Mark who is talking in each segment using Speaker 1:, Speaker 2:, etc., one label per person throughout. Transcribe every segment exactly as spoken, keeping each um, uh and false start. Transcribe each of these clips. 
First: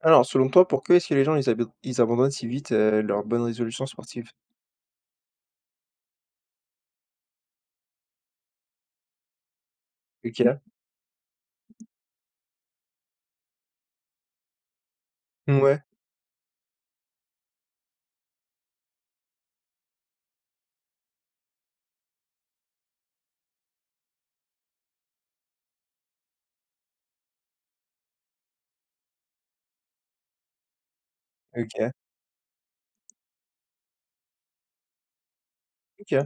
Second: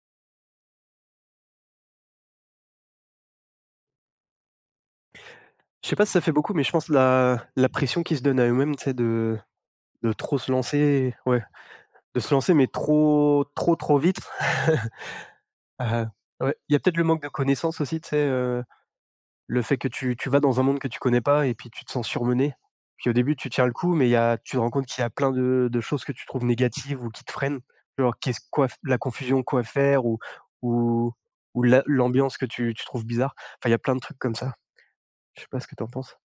Speaker 1: Alors, selon toi, pourquoi est-ce que les gens ils abon ils abandonnent si vite, heu, leurs bonnes résolutions sportives?
Speaker 2: Je sais pas si ça fait beaucoup, mais je pense la la pression qu'ils se donnent à eux-mêmes, tu sais, de de trop se
Speaker 1: OK.
Speaker 2: lancer, ouais, de se lancer, mais trop trop, trop vite.
Speaker 1: Ouais.
Speaker 2: Heu, ouais, il y a peut-être le manque de connaissances aussi, tu sais, heu, le fait que tu tu vas dans un monde que tu connais pas et puis tu te sens surmené. Puis au début, tu tiens le coup, mais il y a tu te rends compte qu'il y a plein de de choses que tu trouves négatives ou qui te freinent. Genre qu'est-ce quoi f la confusion, quoi faire ou ou ou la
Speaker 1: OK.
Speaker 2: l'ambiance que tu tu trouves bizarre. Enfin, il y a plein de trucs comme ça. Je sais pas ce que tu en
Speaker 1: OK.
Speaker 2: penses?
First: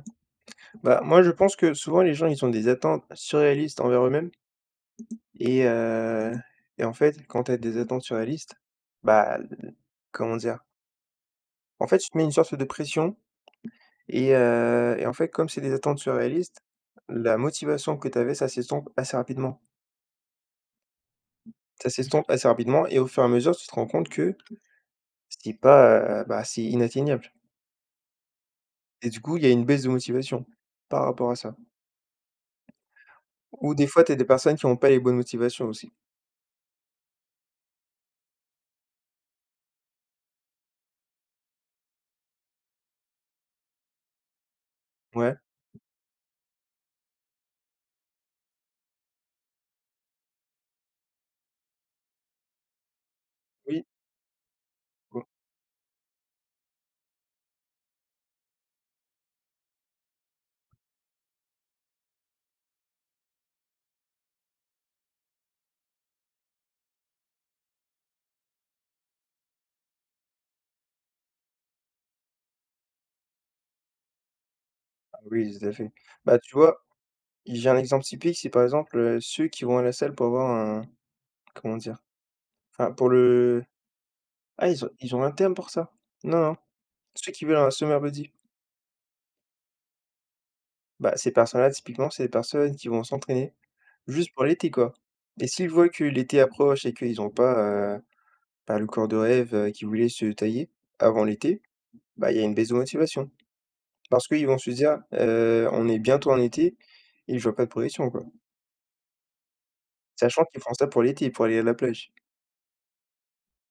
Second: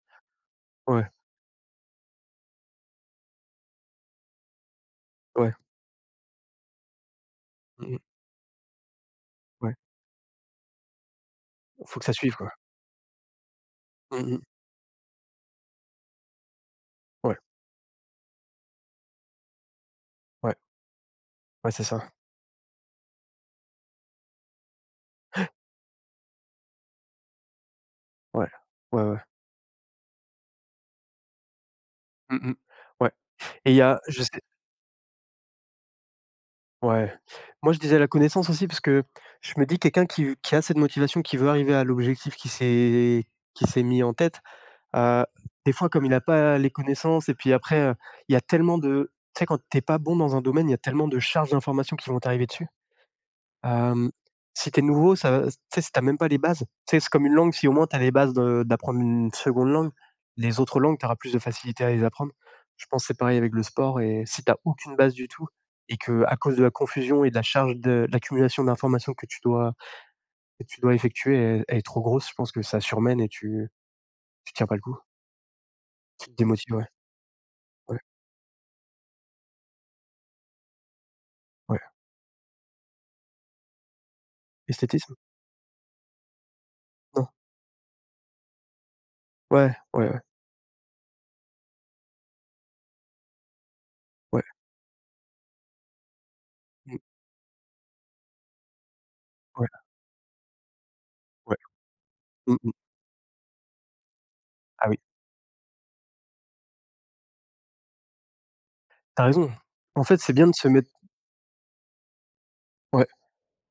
Speaker 1: Bah,
Speaker 2: Ouais,
Speaker 1: moi, je pense que souvent les gens ils ont des attentes surréalistes envers eux-mêmes.
Speaker 2: ouais.
Speaker 1: Et heu et en fait, quand tu as des
Speaker 2: Mmh.
Speaker 1: attentes surréalistes, bah, l
Speaker 2: Ouais.
Speaker 1: comment dire? En fait,
Speaker 2: Faut que
Speaker 1: tu
Speaker 2: ça
Speaker 1: te mets une
Speaker 2: suive, quoi.
Speaker 1: sorte de pression.
Speaker 2: Mmh
Speaker 1: et
Speaker 2: mh.
Speaker 1: heu et en fait, comme c'est des attentes surréalistes, la
Speaker 2: Ouais,
Speaker 1: motivation que tu avais, ça s'estompe assez rapidement.
Speaker 2: ouais, ouais, c'est
Speaker 1: Ça
Speaker 2: ça.
Speaker 1: s'estompe assez rapidement et au fur et à mesure, tu te rends compte que c'est pas, heu, bah, c'est inatteignable.
Speaker 2: Ouais, ouais,
Speaker 1: Et
Speaker 2: ouais.
Speaker 1: du coup, il y a une baisse de motivation par rapport à ça.
Speaker 2: Mmh mh. Ouais, et
Speaker 1: Ou
Speaker 2: il y
Speaker 1: des
Speaker 2: a
Speaker 1: fois, tu as
Speaker 2: je
Speaker 1: des
Speaker 2: sais,
Speaker 1: personnes qui ont pas les bonnes motivations aussi.
Speaker 2: ouais. Moi, je disais la connaissance aussi parce que je me dis quelqu'un qui v qui a cette motivation, qui veut arriver à l'objectif qu'il s'est qu'il s'est mis en tête, heu,
Speaker 1: Ouais,
Speaker 2: des fois, comme il a pas les connaissances et puis après, heu, il y a tellement de tu sais, quand tu es pas bon dans un domaine, il y a tellement de charges d'informations qui vont t'arriver dessus.
Speaker 1: oui,
Speaker 2: Hem, Si t'es nouveau,
Speaker 1: bon,
Speaker 2: ça tu sais, si tu même pas les bases, tu sais, c'est comme une langue, si au moins t'as les bases de d'apprendre une seconde langue, les autres langues, t'auras plus de facilité à les apprendre. Je pense que c'est pareil avec le sport et si t'as aucune base du tout et que à cause de la confusion et de la charge de de l'accumulation d'informations que tu dois que tu dois effectuer, elle elle est trop grosse, je pense que ça surmène et tu tu tiens pas le coup,
Speaker 1: ah oui, tout à fait.
Speaker 2: tu te
Speaker 1: Bah, tu
Speaker 2: démotives,
Speaker 1: vois,
Speaker 2: ouais,
Speaker 1: j'ai un
Speaker 2: ouais,
Speaker 1: exemple typique, c'est par exemple, heu, ceux qui vont à la salle pour avoir un comment
Speaker 2: ouais.
Speaker 1: dire? Enfin, pour le ah, ils ont
Speaker 2: Esthétisme?
Speaker 1: ils ont un terme pour ça? Non, non.
Speaker 2: Non.
Speaker 1: Ceux qui veulent un summer body.
Speaker 2: Ouais, ouais, ouais,
Speaker 1: Bah, ces personnes-là, typiquement, c'est des personnes qui vont s'entraîner juste
Speaker 2: ouais.
Speaker 1: pour l'été, quoi. Et s'ils voient que l'été approche et
Speaker 2: Mmh,
Speaker 1: qu'ils ont pas, heu, bah, le corps de
Speaker 2: ouais,
Speaker 1: rêve, qui voulait se tailler avant
Speaker 2: ouais.
Speaker 1: l'été, bah, il y a une
Speaker 2: Mmh
Speaker 1: baisse
Speaker 2: mh.
Speaker 1: de motivation. Parce qu'ils vont se
Speaker 2: Ah oui,
Speaker 1: dire: «Heu, on est bientôt en été et je vois pas de progression, quoi».
Speaker 2: t'as raison. En fait, c'est
Speaker 1: Sachant
Speaker 2: bien de
Speaker 1: qu'ils
Speaker 2: se
Speaker 1: font ça
Speaker 2: mettre,
Speaker 1: pour l'été, pour aller à la plage.
Speaker 2: ouais.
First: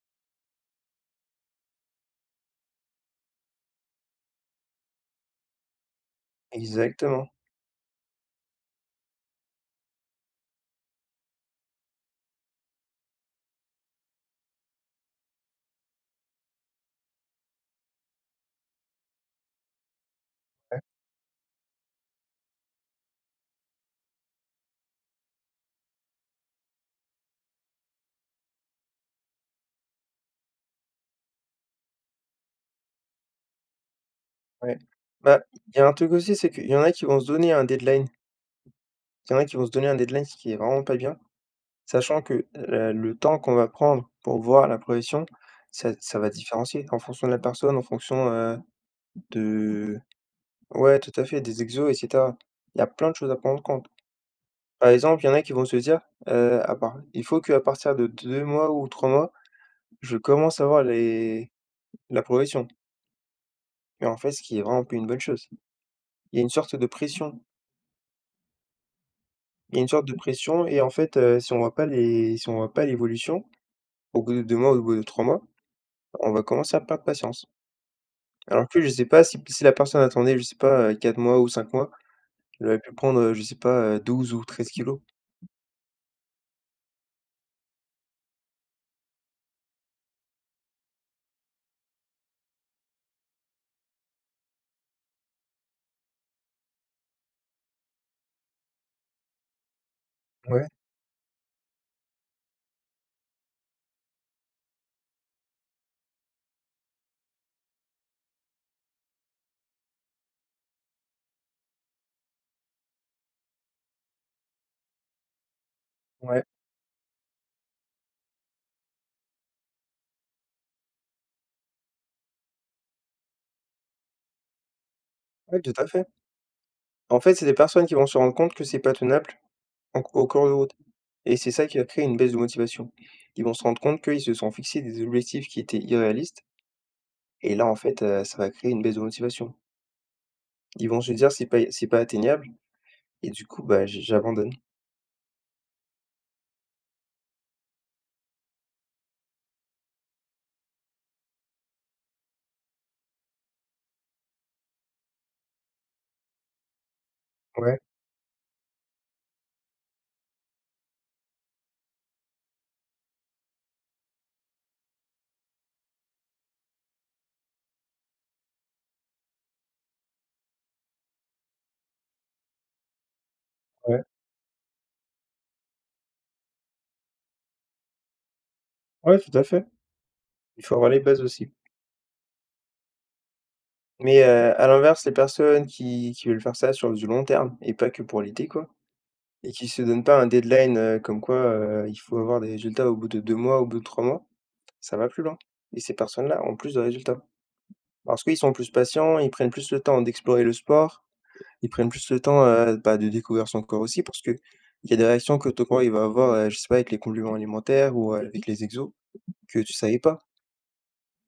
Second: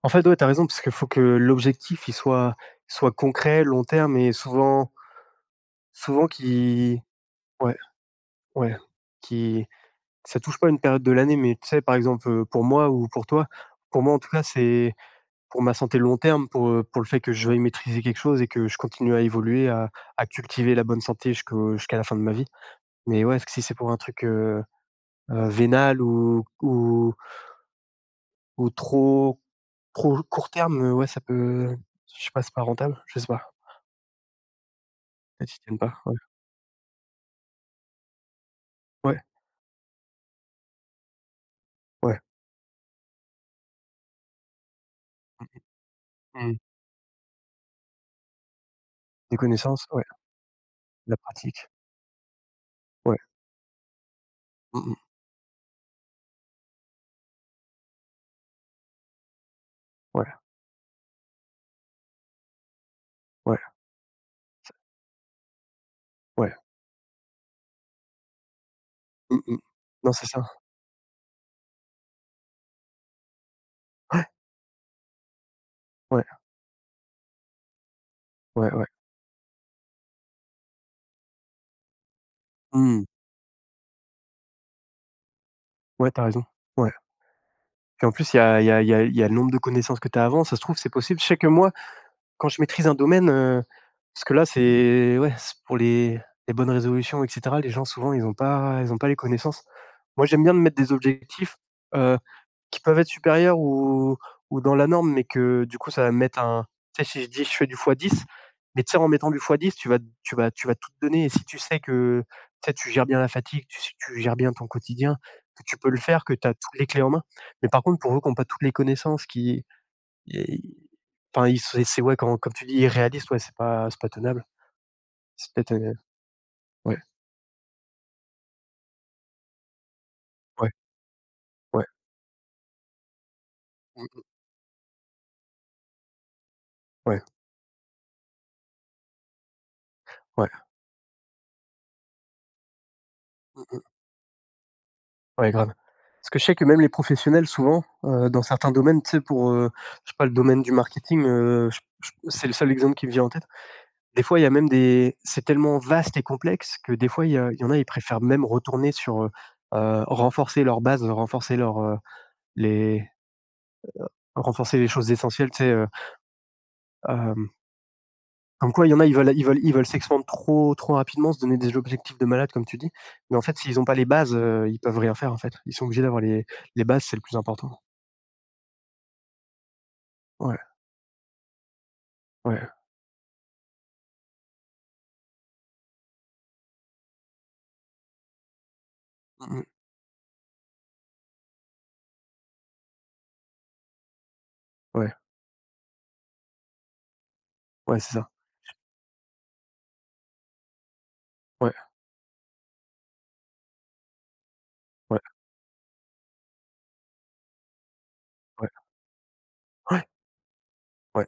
Speaker 2: En fait, ouais, tu as raison, parce qu'il faut que l'objectif, il soit soit concret, long terme et souvent souvent qui,
Speaker 1: Exactement,
Speaker 2: ouais, ouais, qui ça touche pas une période de l'année, mais tu sais, par exemple, heu, pour moi ou pour toi, pour moi, en tout cas, c'est pour ma santé long terme, pour, heu, pour le fait que je vais maîtriser quelque chose et que je continue à évoluer, à à cultiver
Speaker 1: ouais,
Speaker 2: la bonne santé jusqu'au jusqu'à la fin de ma vie. Mais ouais, parce que si c'est pour un truc, heu heu, vénal ou ou ou trop trop court terme, euh, ouais, ça peut, je sais pas, c'est pas rentable, je sais pas.
Speaker 1: ouais. Bah,
Speaker 2: Elles t'y
Speaker 1: il
Speaker 2: tiennent
Speaker 1: y a un
Speaker 2: pas?
Speaker 1: truc
Speaker 2: Ouais.
Speaker 1: aussi, c'est qu'il y en a qui vont se donner un deadline.
Speaker 2: Ouais,
Speaker 1: Il y en a qui vont se donner un deadline, ce qui est vraiment pas bien,
Speaker 2: ouais.
Speaker 1: sachant que, heu, le temps qu'on va prendre pour voir la progression, ça ça va
Speaker 2: Mmh.
Speaker 1: différencier en fonction de la personne, en fonction, heu,
Speaker 2: Des connaissances,
Speaker 1: de
Speaker 2: ouais,
Speaker 1: ouais,
Speaker 2: de
Speaker 1: tout
Speaker 2: la
Speaker 1: à fait, des
Speaker 2: pratique.
Speaker 1: exos et cetera. Il y a plein de
Speaker 2: Ouais.
Speaker 1: choses à prendre en compte.
Speaker 2: Mmh
Speaker 1: Par
Speaker 2: mh.
Speaker 1: exemple, il y en a qui vont se dire: «Heu, à part il faut qu'à partir de deux mois ou trois mois». Je
Speaker 2: Ouais,
Speaker 1: commence à voir les la progression
Speaker 2: ouais,
Speaker 1: et en fait, ce qui est vraiment pas une bonne chose. Il y a une
Speaker 2: ouais.
Speaker 1: sorte de pression,
Speaker 2: Mmh mh.
Speaker 1: il y a une sorte
Speaker 2: Non,
Speaker 1: de
Speaker 2: c'est ça.
Speaker 1: pression et en fait, heu, si on voit pas les si on voit pas l'évolution, au
Speaker 2: Ouais,
Speaker 1: bout de deux mois, ou au bout de trois mois,
Speaker 2: ouais,
Speaker 1: on va commencer à perdre patience. Alors
Speaker 2: ouais,
Speaker 1: que
Speaker 2: ouais.
Speaker 1: je sais pas si si la personne attendait, je sais pas, heu, 4 mois ou cinq mois, elle aurait pu
Speaker 2: Mmh.
Speaker 1: prendre, heu, je sais pas, heu, douze ou treize kilos.
Speaker 2: Ouais, tu as raison. Ouais. Puis en plus, il y a il y a il y a il y a le nombre de connaissances que tu as avant, ça se trouve, c'est possible. Je sais que moi, quand je maîtrise un domaine, heu, parce que là, c'est ouais, c'est pour les les bonnes résolutions et cetera, les gens souvent, ils ont pas ils ont pas les connaissances. Moi, j'aime bien me
Speaker 1: Ouais,
Speaker 2: mettre des objectifs, heu qui peuvent être supérieurs ou ou dans la norme, mais que du coup, ça va mettre un tu sais, si je dis: «Je fais du fois dix, mais tu sais, en mettant du fois dix, tu vas tu vas tu vas tout te donner, et si tu sais que, tu sais, tu gères bien la fatigue, tu sais que tu gères bien ton quotidien, que tu peux le faire, que
Speaker 1: ouais,
Speaker 2: tu as toutes les clés en main». Mais par contre, pour eux qui ont pas toutes les connaissances, qui, et enfin, ils c'est c'est ouais, quand comme tu dis: «Irréaliste», ouais, c'est pas c'est pas tenable. C'est
Speaker 1: ouais,
Speaker 2: peut-être,
Speaker 1: tout à
Speaker 2: heu
Speaker 1: fait.
Speaker 2: ouais,
Speaker 1: En fait, c'est des personnes qui vont se rendre compte que c'est pas tenable en au cours de
Speaker 2: ouais,
Speaker 1: route et c'est ça qui va
Speaker 2: ouais.
Speaker 1: créer une baisse de motivation. Ils vont se rendre compte qu'ils
Speaker 2: Mmh.
Speaker 1: se sont fixés des objectifs qui étaient irréalistes
Speaker 2: Ouais,
Speaker 1: et là, en fait, heu, ça va créer une baisse de motivation.
Speaker 2: ouais.
Speaker 1: Ils vont se dire: «C'est pas c'est pas atteignable» et du coup,
Speaker 2: Mmh.
Speaker 1: bah, j j'abandonne.
Speaker 2: Ouais, grave. Parce que je sais que même les professionnels souvent, heu, dans certains domaines, tu sais pour, heu, je sais pas, le domaine du marketing, heu, j j c'est le seul exemple qui me vient en tête. Des fois, il y a même des c'est tellement vaste et complexe que des fois il y a il y en a,
Speaker 1: Ouais,
Speaker 2: ils préfèrent même retourner sur, heu heu, renforcer leur base, renforcer leur, heu, les renforcer les choses essentielles, tu sais, heu, hem, comme quoi il y en a, ils veulent ils veulent ils veulent s'expandre trop trop rapidement, se donner des objectifs de malade comme tu dis, mais en fait s'ils ont pas
Speaker 1: ouais,
Speaker 2: les bases, heu, ils peuvent rien faire en fait. Ils sont obligés d'avoir les les bases, c'est le plus important.
Speaker 1: ouais, tout à fait.
Speaker 2: Ouais,
Speaker 1: Il faut avoir les bases aussi.
Speaker 2: ouais.
Speaker 1: Mais, heu, à l'inverse, les personnes qui qui veulent faire ça sur du long terme et pas que pour l'été, quoi, et
Speaker 2: Mmh.
Speaker 1: qui se donnent pas un deadline, heu, comme quoi, heu, il faut avoir des résultats au bout de deux mois, au bout de trois mois. Ça va
Speaker 2: Ouais,
Speaker 1: plus loin et ces personnes-là ont plus de résultats.
Speaker 2: ouais, c'est
Speaker 1: Parce
Speaker 2: ça.
Speaker 1: qu'ils sont plus patients, ils prennent plus le temps d'explorer le sport, ils
Speaker 2: Ouais,
Speaker 1: prennent plus le temps, heu, bah, de découvrir son corps aussi parce que il y a des
Speaker 2: ouais,
Speaker 1: réactions que ton corps il va avoir, heu, je sais pas avec les compléments alimentaires ou euh, avec les
Speaker 2: ouais,
Speaker 1: exos que tu savais
Speaker 2: ouais,
Speaker 1: pas.
Speaker 2: ouais,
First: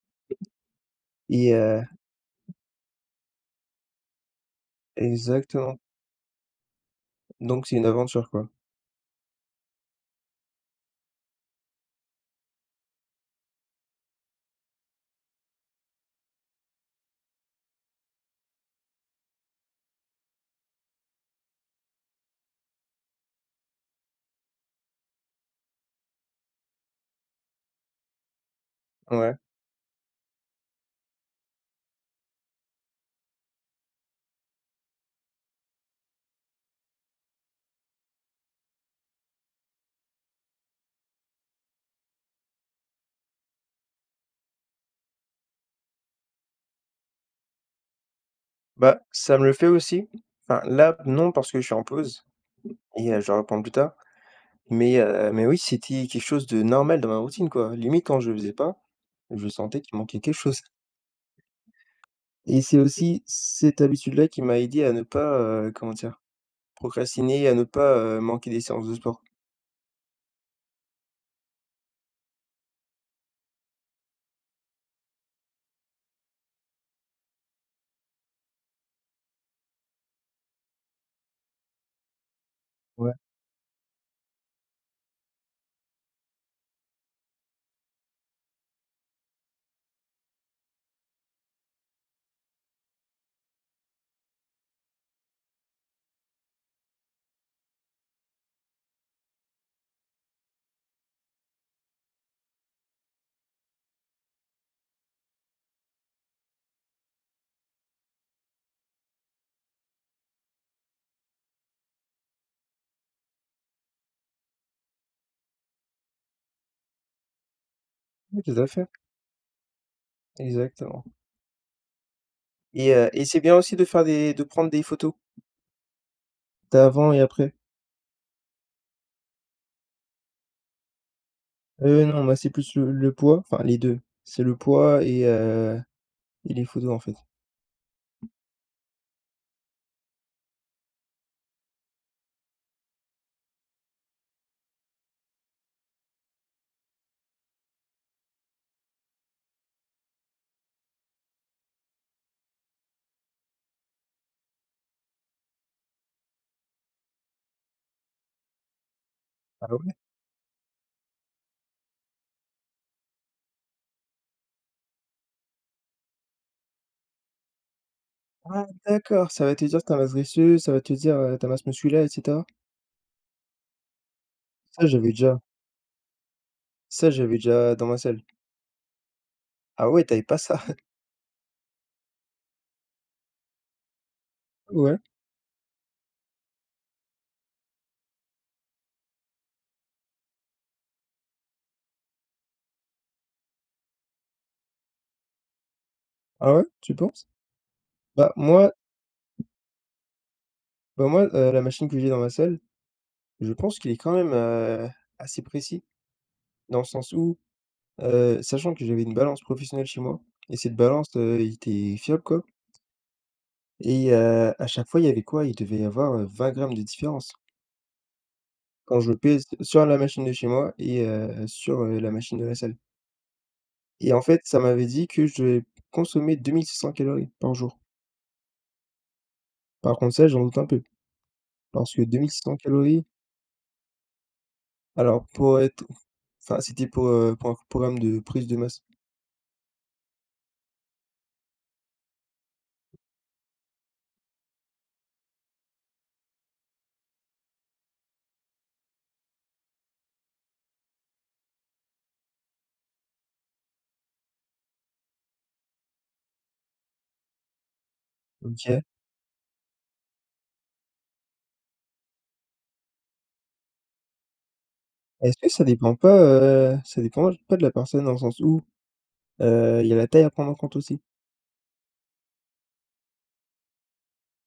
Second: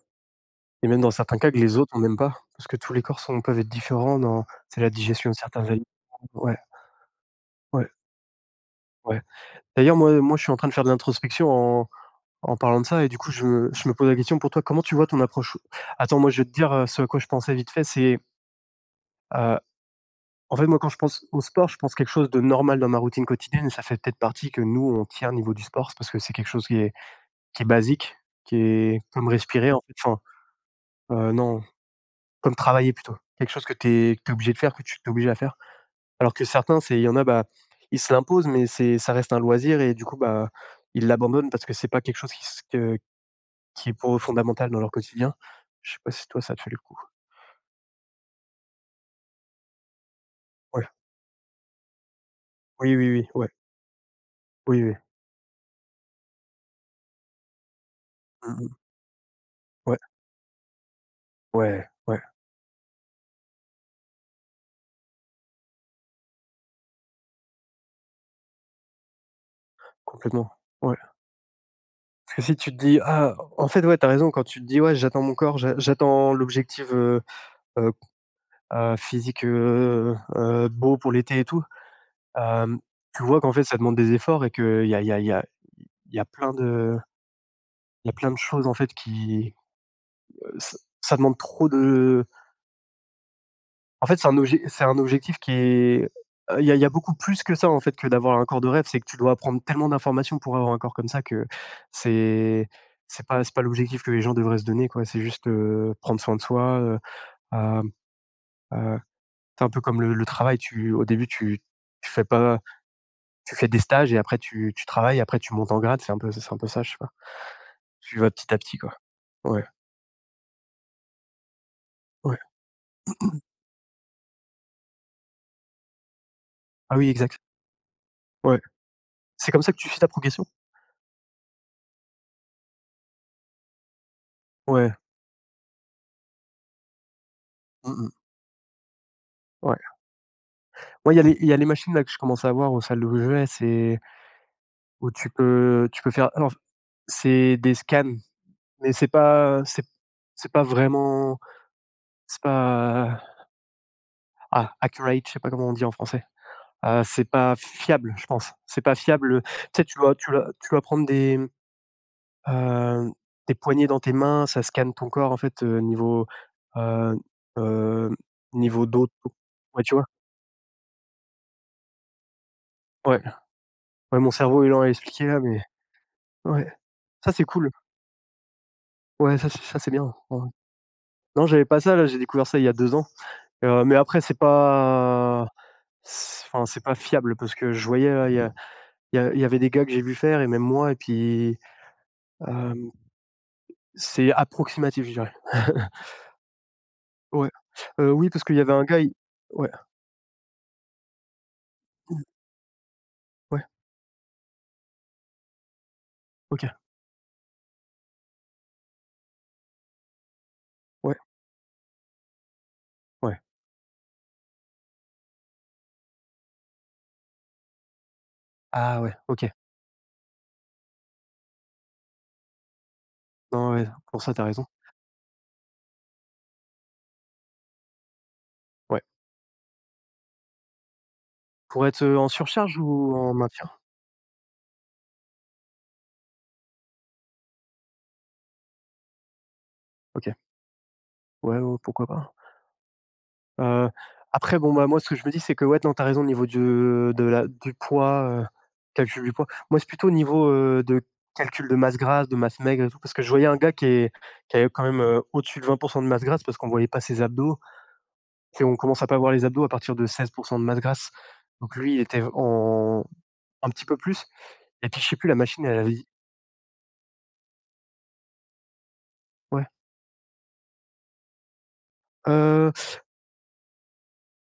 Speaker 2: et même dans certains cas
Speaker 1: et
Speaker 2: que les
Speaker 1: heu
Speaker 2: autres, on n'aime pas, parce que tous les corps sont peuvent être différents dans c'est la digestion de certains
Speaker 1: Exactement.
Speaker 2: aliments. Ouais,
Speaker 1: Donc c'est une
Speaker 2: ouais,
Speaker 1: aventure, quoi.
Speaker 2: ouais. D'ailleurs, moi moi, je suis en train de faire de l'introspection en en parlant de ça et du coup, je me je me pose la question, pour toi, comment tu vois ton approche? Attends, moi, je vais te dire, heu, ce à quoi je pensais vite fait, c'est, heu, en fait, moi, quand je pense au sport, je pense quelque chose de normal dans ma routine quotidienne et ça fait peut-être partie que nous, on tient au niveau du sport, c'est parce que c'est quelque chose qui est qui est basique, qui est
Speaker 1: Mmh.
Speaker 2: comme
Speaker 1: Ouais.
Speaker 2: respirer, en fait, enfin, heu, non. Comme travailler plutôt. Quelque chose que tu es obligé de faire, que tu es obligé à faire. Alors que certains, c'est il y en a, bah, ils se l'imposent, mais c'est ça reste un loisir et du coup, bah, ils l'abandonnent parce que c'est pas quelque chose qui s que qui est pour eux fondamental dans leur quotidien. Je sais pas si toi, ça te fait le coup?
Speaker 1: Bah, ça me le fait aussi. Enfin,
Speaker 2: Ouais.
Speaker 1: là, non, parce que je suis en pause
Speaker 2: Oui, oui,
Speaker 1: et heu,
Speaker 2: oui,
Speaker 1: je
Speaker 2: ouais.
Speaker 1: vais plus tard.
Speaker 2: Oui, oui.
Speaker 1: Mais heu, mais oui, c'était quelque chose de normal dans ma routine, quoi. Limite, quand je le faisais
Speaker 2: Mmh mh.
Speaker 1: pas, je sentais qu'il
Speaker 2: Ouais,
Speaker 1: manquait quelque chose.
Speaker 2: ouais, ouais,
Speaker 1: Et c'est aussi cette habitude-là qui m'a aidé à ne pas, heu, comment dire? Procrastiner, à ne pas, heu, manquer des séances de sport.
Speaker 2: complètement. Ouais. Parce que si tu te dis: «Ah», en fait, ouais, t'as raison quand tu te dis: «Ouais, j'attends mon corps, j'a j'attends l'objectif, heu heu heu, physique, heu heu, beau pour l'été et tout». Hem,
Speaker 1: Ouais,
Speaker 2: Tu vois qu'en fait, ça demande des efforts et qu'il y a il y a il y a il y a plein de il y a plein de choses en fait qui, heu, ç ça demande trop de, en fait, c'est un obje c'est un objectif qui est, il y a il y a beaucoup plus que ça en fait que d'avoir un corps de rêve. C'est que tu dois apprendre tellement d'informations pour avoir un corps comme ça que c'est c'est pas c'est pas l'objectif que les gens devraient se donner, quoi. C'est juste, heu, prendre soin de soi, heu, hem, heu, c'est un peu comme le le travail, tu au début tu tu fais pas tu fais des stages et après tu tu travailles, après tu montes en grade, c'est un peu c'est un peu ça, je sais pas. Tu vas
Speaker 1: oui,
Speaker 2: petit
Speaker 1: tout
Speaker 2: à
Speaker 1: à
Speaker 2: petit,
Speaker 1: fait,
Speaker 2: quoi. Ouais,
Speaker 1: exactement.
Speaker 2: ouais.
Speaker 1: Et heu et c'est bien aussi de faire des de prendre des photos
Speaker 2: Ah oui,
Speaker 1: d'avant et
Speaker 2: exact.
Speaker 1: après.
Speaker 2: Ouais. C'est comme ça que tu suis ta progression?
Speaker 1: Euh non, moi, c'est plus le le poids, enfin les deux. C'est le
Speaker 2: Ouais.
Speaker 1: poids et heu et les photos, en fait?
Speaker 2: Mmh mh. Ouais. Moi, il y a les il y a les machines là que je commence à avoir aux salles où je vais, c'est où tu peux tu peux faire, alors c'est des scans, mais c'est pas c'est c'est pas vraiment, c'est pas, ah, accurate, je sais pas comment on dit en français. Heu, c'est pas fiable, je pense. C'est pas fiable, heu, tu
Speaker 1: Ah
Speaker 2: sais,
Speaker 1: ouais?
Speaker 2: tu dois tu dois tu dois prendre des Heu, tes poignets dans tes mains, ça scanne ton corps en fait, heu, niveau, heu, hem,
Speaker 1: Ah
Speaker 2: niveau dos,
Speaker 1: d'accord,
Speaker 2: tout.
Speaker 1: ça va te dire
Speaker 2: Ouais, tu
Speaker 1: ta
Speaker 2: vois?
Speaker 1: masse graisseuse, ça va te dire, heu, ta masse musculaire et cetera?
Speaker 2: Ouais, ouais, mon cerveau il en
Speaker 1: Ça
Speaker 2: a
Speaker 1: j'avais
Speaker 2: expliqué
Speaker 1: déjà
Speaker 2: là, mais ouais.
Speaker 1: ça
Speaker 2: Ça
Speaker 1: j'avais
Speaker 2: c'est cool.
Speaker 1: déjà dans ma salle.
Speaker 2: Ouais, ça c'est ça
Speaker 1: Ah
Speaker 2: c'est
Speaker 1: ouais,
Speaker 2: bien.
Speaker 1: tu pas
Speaker 2: Ouais.
Speaker 1: ça?
Speaker 2: Non, j'avais pas ça là, j'ai découvert ça il y a deux ans. Heu, mais après c'est
Speaker 1: Ouais.
Speaker 2: pas c enfin c'est pas fiable parce que je voyais là, il y a il y a il y avait des gars que j'ai vu faire et même moi et puis, hem, c'est approximatif, je dirais.
Speaker 1: Ah ouais, tu penses?
Speaker 2: Ouais. Heu, oui,
Speaker 1: Bah
Speaker 2: parce qu'il y
Speaker 1: moi
Speaker 2: avait un gars, il, ouais,
Speaker 1: bah moi, heu, la machine que j'ai dans ma salle. Je
Speaker 2: ouais,
Speaker 1: pense qu'il est quand même, heu, assez précis,
Speaker 2: OK,
Speaker 1: dans le sens où, heu, sachant que j'avais une balance professionnelle chez moi et cette balance,
Speaker 2: ouais,
Speaker 1: heu, était fiable, quoi,
Speaker 2: ouais.
Speaker 1: et heu, à chaque fois, il y avait quoi? Il devait y avoir, heu, 20 grammes de différence quand
Speaker 2: Ah
Speaker 1: je
Speaker 2: ouais,
Speaker 1: pèse
Speaker 2: OK.
Speaker 1: sur la machine de chez moi et heu, sur, heu, la machine de la salle
Speaker 2: Non, ouais,
Speaker 1: et en
Speaker 2: pour ça,
Speaker 1: fait,
Speaker 2: t'as
Speaker 1: ça
Speaker 2: raison.
Speaker 1: m'avait dit que je devais consommer deux mille six cents calories par jour.
Speaker 2: Ouais.
Speaker 1: Par contre ça, j'en doute un peu
Speaker 2: Pour
Speaker 1: parce que
Speaker 2: être, heu,
Speaker 1: 2
Speaker 2: en
Speaker 1: 600
Speaker 2: surcharge
Speaker 1: calories,
Speaker 2: ou en maintien?
Speaker 1: alors pour être enfin, c'était pour, heu, pour un programme de prise de masse.
Speaker 2: OK. Ouais, ouais, pourquoi pas, hein. Après bon, bah, moi, ce que je me dis, c'est que ouais, non, t'as raison au niveau du de la du poids, heu, calcul du poids. Moi, c'est plutôt au niveau, heu, de calcul de masse grasse, de masse maigre et tout, parce que je voyais un gars qui est qui avait quand même, heu, au-dessus de vingt de masse grasse parce qu'on voyait pas ses abdos. Et on
Speaker 1: OK.
Speaker 2: commence à pas voir les abdos à partir de seize de masse grasse. Donc lui, il était en un petit peu plus. Et puis je sais plus, la
Speaker 1: Est-ce que ça
Speaker 2: machine, elle avait
Speaker 1: dépend
Speaker 2: dit
Speaker 1: pas, heu, ça dépend pas de la personne dans le sens où,
Speaker 2: ouais.
Speaker 1: heu, il y a la taille à prendre en compte aussi.
Speaker 2: heu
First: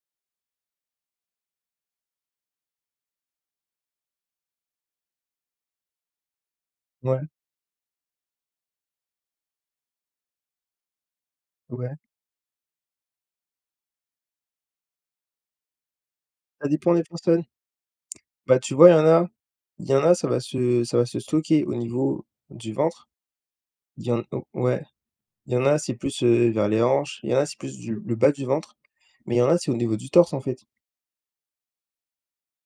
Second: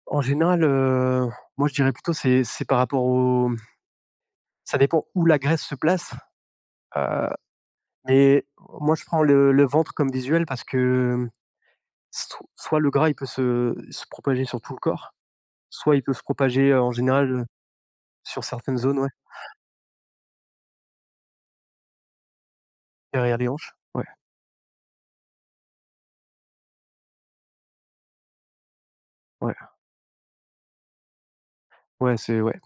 Speaker 2: En général, heu, moi, je dirais plutôt, c'est c'est par rapport au, ça dépend où la graisse se place,
Speaker 1: Ouais,
Speaker 2: heu, mais moi, je prends le le ventre comme visuel parce que
Speaker 1: ouais,
Speaker 2: so soit le gras, il peut se se propager sur tout le corps, soit il peut se
Speaker 1: ça
Speaker 2: propager, heu, en
Speaker 1: dépend des
Speaker 2: général,
Speaker 1: personnes.
Speaker 2: heu, sur
Speaker 1: Bah, tu
Speaker 2: certaines
Speaker 1: vois, il y
Speaker 2: zones,
Speaker 1: en
Speaker 2: ouais,
Speaker 1: a il y en a, ça va se ça va se stocker au niveau du ventre.
Speaker 2: derrière les hanches. Ouais,
Speaker 1: Il y en o Ouais, il y en a, c'est plus, heu, vers les hanches, il y en a, c'est plus du le bas du ventre, mais il y en
Speaker 2: ouais,
Speaker 1: a, c'est au niveau du torse, en fait.
Speaker 2: ouais, c'est ouais.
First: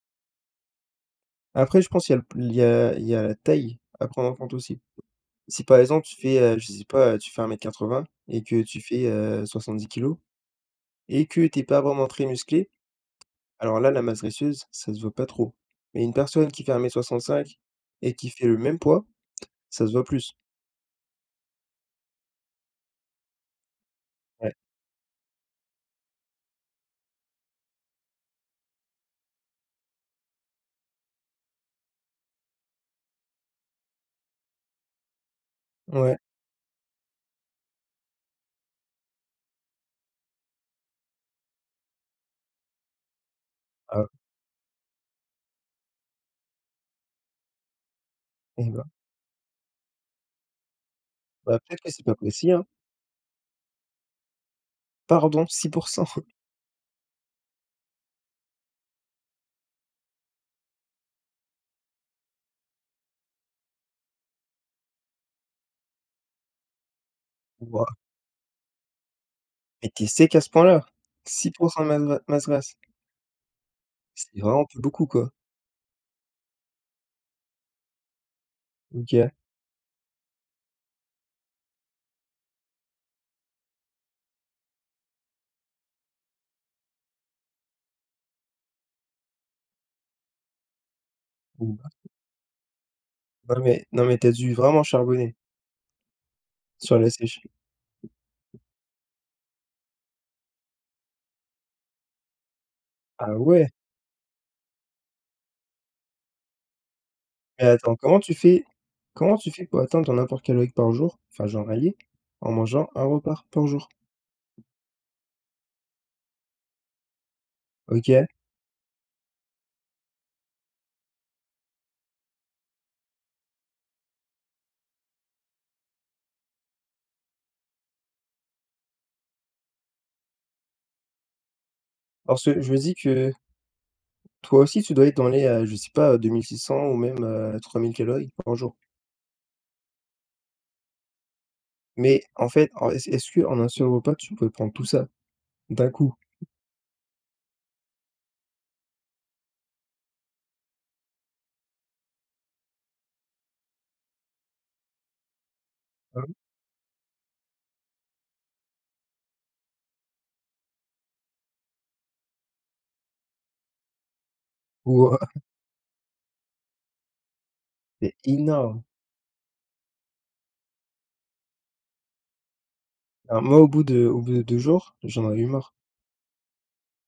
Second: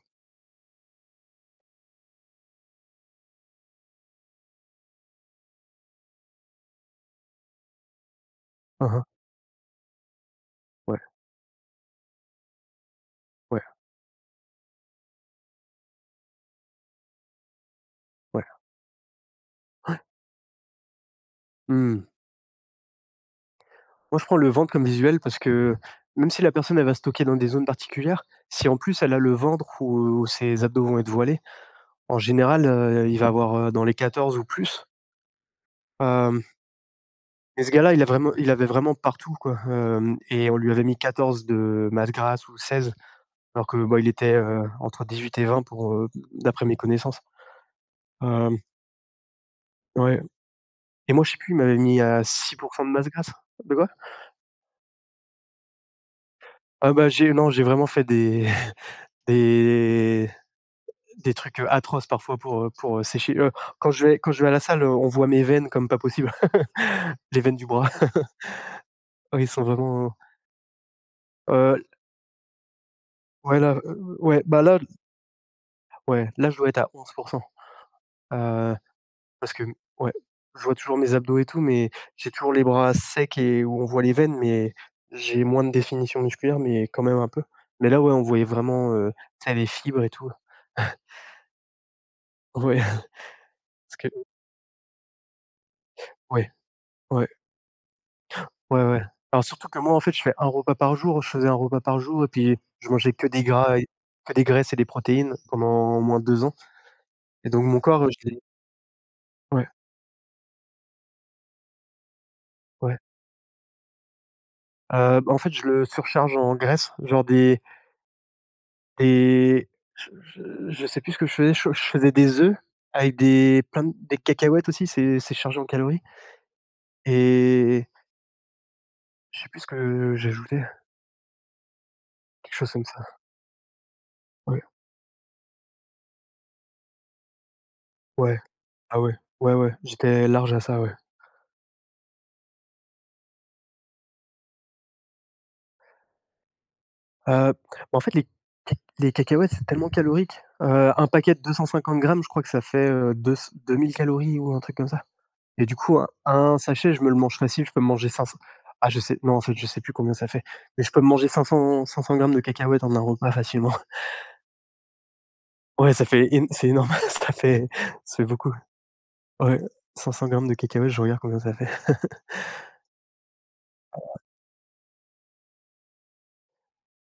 Speaker 1: Après, je pense il y a le p il y a il y a la taille à prendre en compte aussi. Si, par exemple, tu fais, heu, je sais pas, tu fais un mètre quatre quatre-vingts et que tu
Speaker 2: Hein, hein.
Speaker 1: fais, heu, dix kilogrammes
Speaker 2: Ouais,
Speaker 1: et que tu es pas vraiment très musclé.
Speaker 2: ouais,
Speaker 1: Alors là, la masse graisseuse, ça se voit pas trop. Mais une personne qui fait un mètre soixante-cinq et qui
Speaker 2: ouais.
Speaker 1: fait le même poids, ça se voit plus.
Speaker 2: Mmh. Moi, je prends le
Speaker 1: Ouais,
Speaker 2: ventre comme visuel parce que même si la personne, elle va stocker dans des zones particulières, si en plus elle a le ventre où ses abdos vont être voilés. En général, heu, il va avoir, heu, dans les quatorze ou plus.
Speaker 1: ouais,
Speaker 2: Hem, mais ce gars-là, il a vraiment il avait vraiment partout quoi. Hem Et on lui avait mis quatorze de masse grasse ou seize, alors que, bah, il
Speaker 1: ah,
Speaker 2: était, heu, entre huit et vingt, pour, heu, d'après mes connaissances. Hem,
Speaker 1: eh ben,
Speaker 2: ouais Et moi, je sais plus, il
Speaker 1: bah,
Speaker 2: m'avait
Speaker 1: peut-être que
Speaker 2: mis
Speaker 1: c'est pas
Speaker 2: à
Speaker 1: précis,
Speaker 2: six
Speaker 1: hein.
Speaker 2: pour cent de masse grasse. De quoi?
Speaker 1: Pardon, six pour cent.
Speaker 2: Ah bah, j'ai non, j'ai vraiment fait des des des trucs, heu, atroces parfois pour, heu, pour, heu, sécher, heu, quand je vais quand je vais à la salle, heu, on voit mes veines comme pas possible. Les veines du bras.
Speaker 1: Waouh,
Speaker 2: Ouais, ils sont
Speaker 1: mais tu es
Speaker 2: vraiment.
Speaker 1: sec à ce point-là? six de
Speaker 2: heu
Speaker 1: masse gra masse grasse?
Speaker 2: Ouais, là, heu,
Speaker 1: C'est
Speaker 2: ouais, bah,
Speaker 1: vraiment plus
Speaker 2: là,
Speaker 1: beaucoup, quoi.
Speaker 2: ouais, là, je dois être à onze. heu,
Speaker 1: OK.
Speaker 2: parce que ouais, je vois toujours mes abdos et tout, mais j'ai toujours les bras secs et où on voit les veines, mais j'ai moins de définition musculaire, mais quand même un peu. Mais là, ouais, on voyait vraiment, heu, tu sais, les fibres et tout.
Speaker 1: Bon, bah,
Speaker 2: Ouais,
Speaker 1: non mais
Speaker 2: parce
Speaker 1: non
Speaker 2: que
Speaker 1: mais t'as dû vraiment charbonner
Speaker 2: ouais,
Speaker 1: sur la
Speaker 2: ouais,
Speaker 1: sèche.
Speaker 2: ouais, ouais. Alors surtout que moi, en fait, je fais un repas par jour, je faisais un repas par jour et puis je mangeais que
Speaker 1: Ah
Speaker 2: des
Speaker 1: ouais?
Speaker 2: gras et que des graisses et des protéines pendant au moins deux ans et donc
Speaker 1: Mais
Speaker 2: mon
Speaker 1: attends,
Speaker 2: corps, heu,
Speaker 1: comment
Speaker 2: je
Speaker 1: tu
Speaker 2: l'ai.
Speaker 1: fais comment tu fais
Speaker 2: Ouais,
Speaker 1: pour atteindre ton apport calorique par jour, enfin journalier, en mangeant
Speaker 2: ouais,
Speaker 1: un repas par jour?
Speaker 2: heu, bah, en fait, je le surcharge en graisse, genre des.
Speaker 1: OK.
Speaker 2: Et je je je sais plus ce que je faisais, je je faisais des œufs avec des plein de des cacahuètes aussi, c'est c'est chargé en calories et je sais plus ce que j'ajoutais,
Speaker 1: Parce
Speaker 2: quelque
Speaker 1: que je
Speaker 2: chose
Speaker 1: me
Speaker 2: comme
Speaker 1: dis
Speaker 2: ça.
Speaker 1: que toi
Speaker 2: Ouais,
Speaker 1: aussi, tu dois être dans les, heu, je sais pas, heu, deux mille six cents ou même, heu, trois mille calories
Speaker 2: ouais,
Speaker 1: par jour.
Speaker 2: ah ouais, ouais, ouais, j'étais large à ça, ouais.
Speaker 1: Mais en fait, en est-ce est-ce qu'en un seul repas, tu peux prendre tout ça d'un coup?
Speaker 2: Heu, bah, en fait, les ca les cacahuètes, c'est tellement calorique, heu, un paquet de deux cent cinquante grammes, je crois que ça fait, heu, deux c deux mille calories ou un truc comme ça. Et du coup, un
Speaker 1: Ah oui?
Speaker 2: un sachet, je me le mange facile, je peux me manger cinq cents. Ah je sais, non, en fait, je sais plus combien ça fait, mais je peux me manger cinq cents cinq cents grammes de cacahuètes en un repas facilement.
Speaker 1: Ou, heu
Speaker 2: Ouais, ça fait, én c'est énorme. Ça fait,
Speaker 1: c'est
Speaker 2: ça fait beaucoup.
Speaker 1: énorme.
Speaker 2: Ouais, cinq cents grammes de cacahuètes, je regarde combien ça fait.
Speaker 1: Alors moi, au bout de au bout de deux jours, j'en avais eu marre.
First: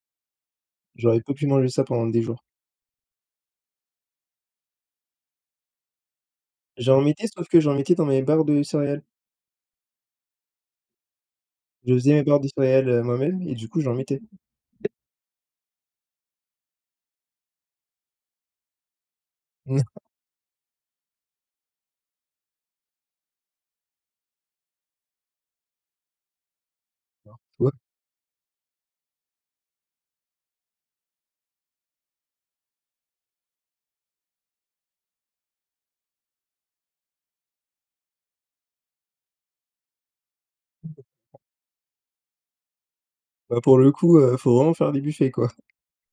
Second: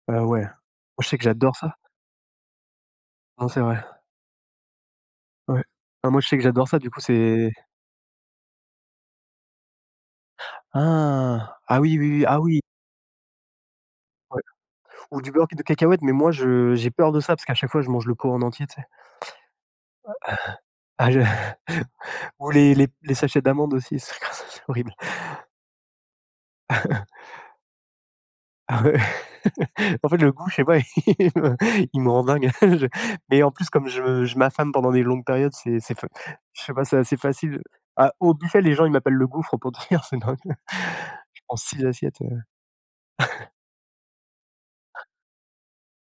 Speaker 2: Heu, ouais, moi je sais
Speaker 1: J'aurais
Speaker 2: que
Speaker 1: pas pu
Speaker 2: j'adore
Speaker 1: manger
Speaker 2: ça.
Speaker 1: ça pendant des jours.
Speaker 2: Non, c'est vrai, ouais. Ah moi je sais que j'adore ça, du
Speaker 1: J'en
Speaker 2: coup
Speaker 1: mettais, sauf
Speaker 2: c'est.
Speaker 1: que j'en mettais dans mes barres de céréales.
Speaker 2: Ah! Ah
Speaker 1: Je
Speaker 2: oui, oui,
Speaker 1: faisais mes
Speaker 2: oui,
Speaker 1: barres
Speaker 2: ah
Speaker 1: de
Speaker 2: oui,
Speaker 1: céréales, heu, moi-même et du coup, j'en mettais.
Speaker 2: ouais, ou du beurre de cacahuète, mais moi je j'ai peur de ça parce qu'à chaque fois je mange le pot en entier, tu sais?
Speaker 1: Mmh.
Speaker 2: Ah je ou les les les sachets d'amandes aussi. C'est horrible. Ah ouais. En fait, le goût, je sais pas. il me il me rend dingue. Je Mais en plus, comme je me- je m'affame pendant des longues périodes, c'est c'est fa je sais pas, c'est assez facile. Ah, au buffet, les gens, ils m'appellent le gouffre pour te dire, c'est dingue. Je prends six assiettes, heu
Speaker 1: Bah, pour le coup, heu, faut vraiment faire des buffets, quoi.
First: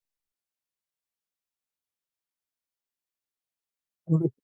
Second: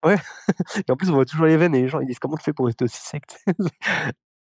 Speaker 2: ouais. Et en plus, on voit toujours les veines et les gens, ils disent: «Comment tu fais pour rester aussi sec?»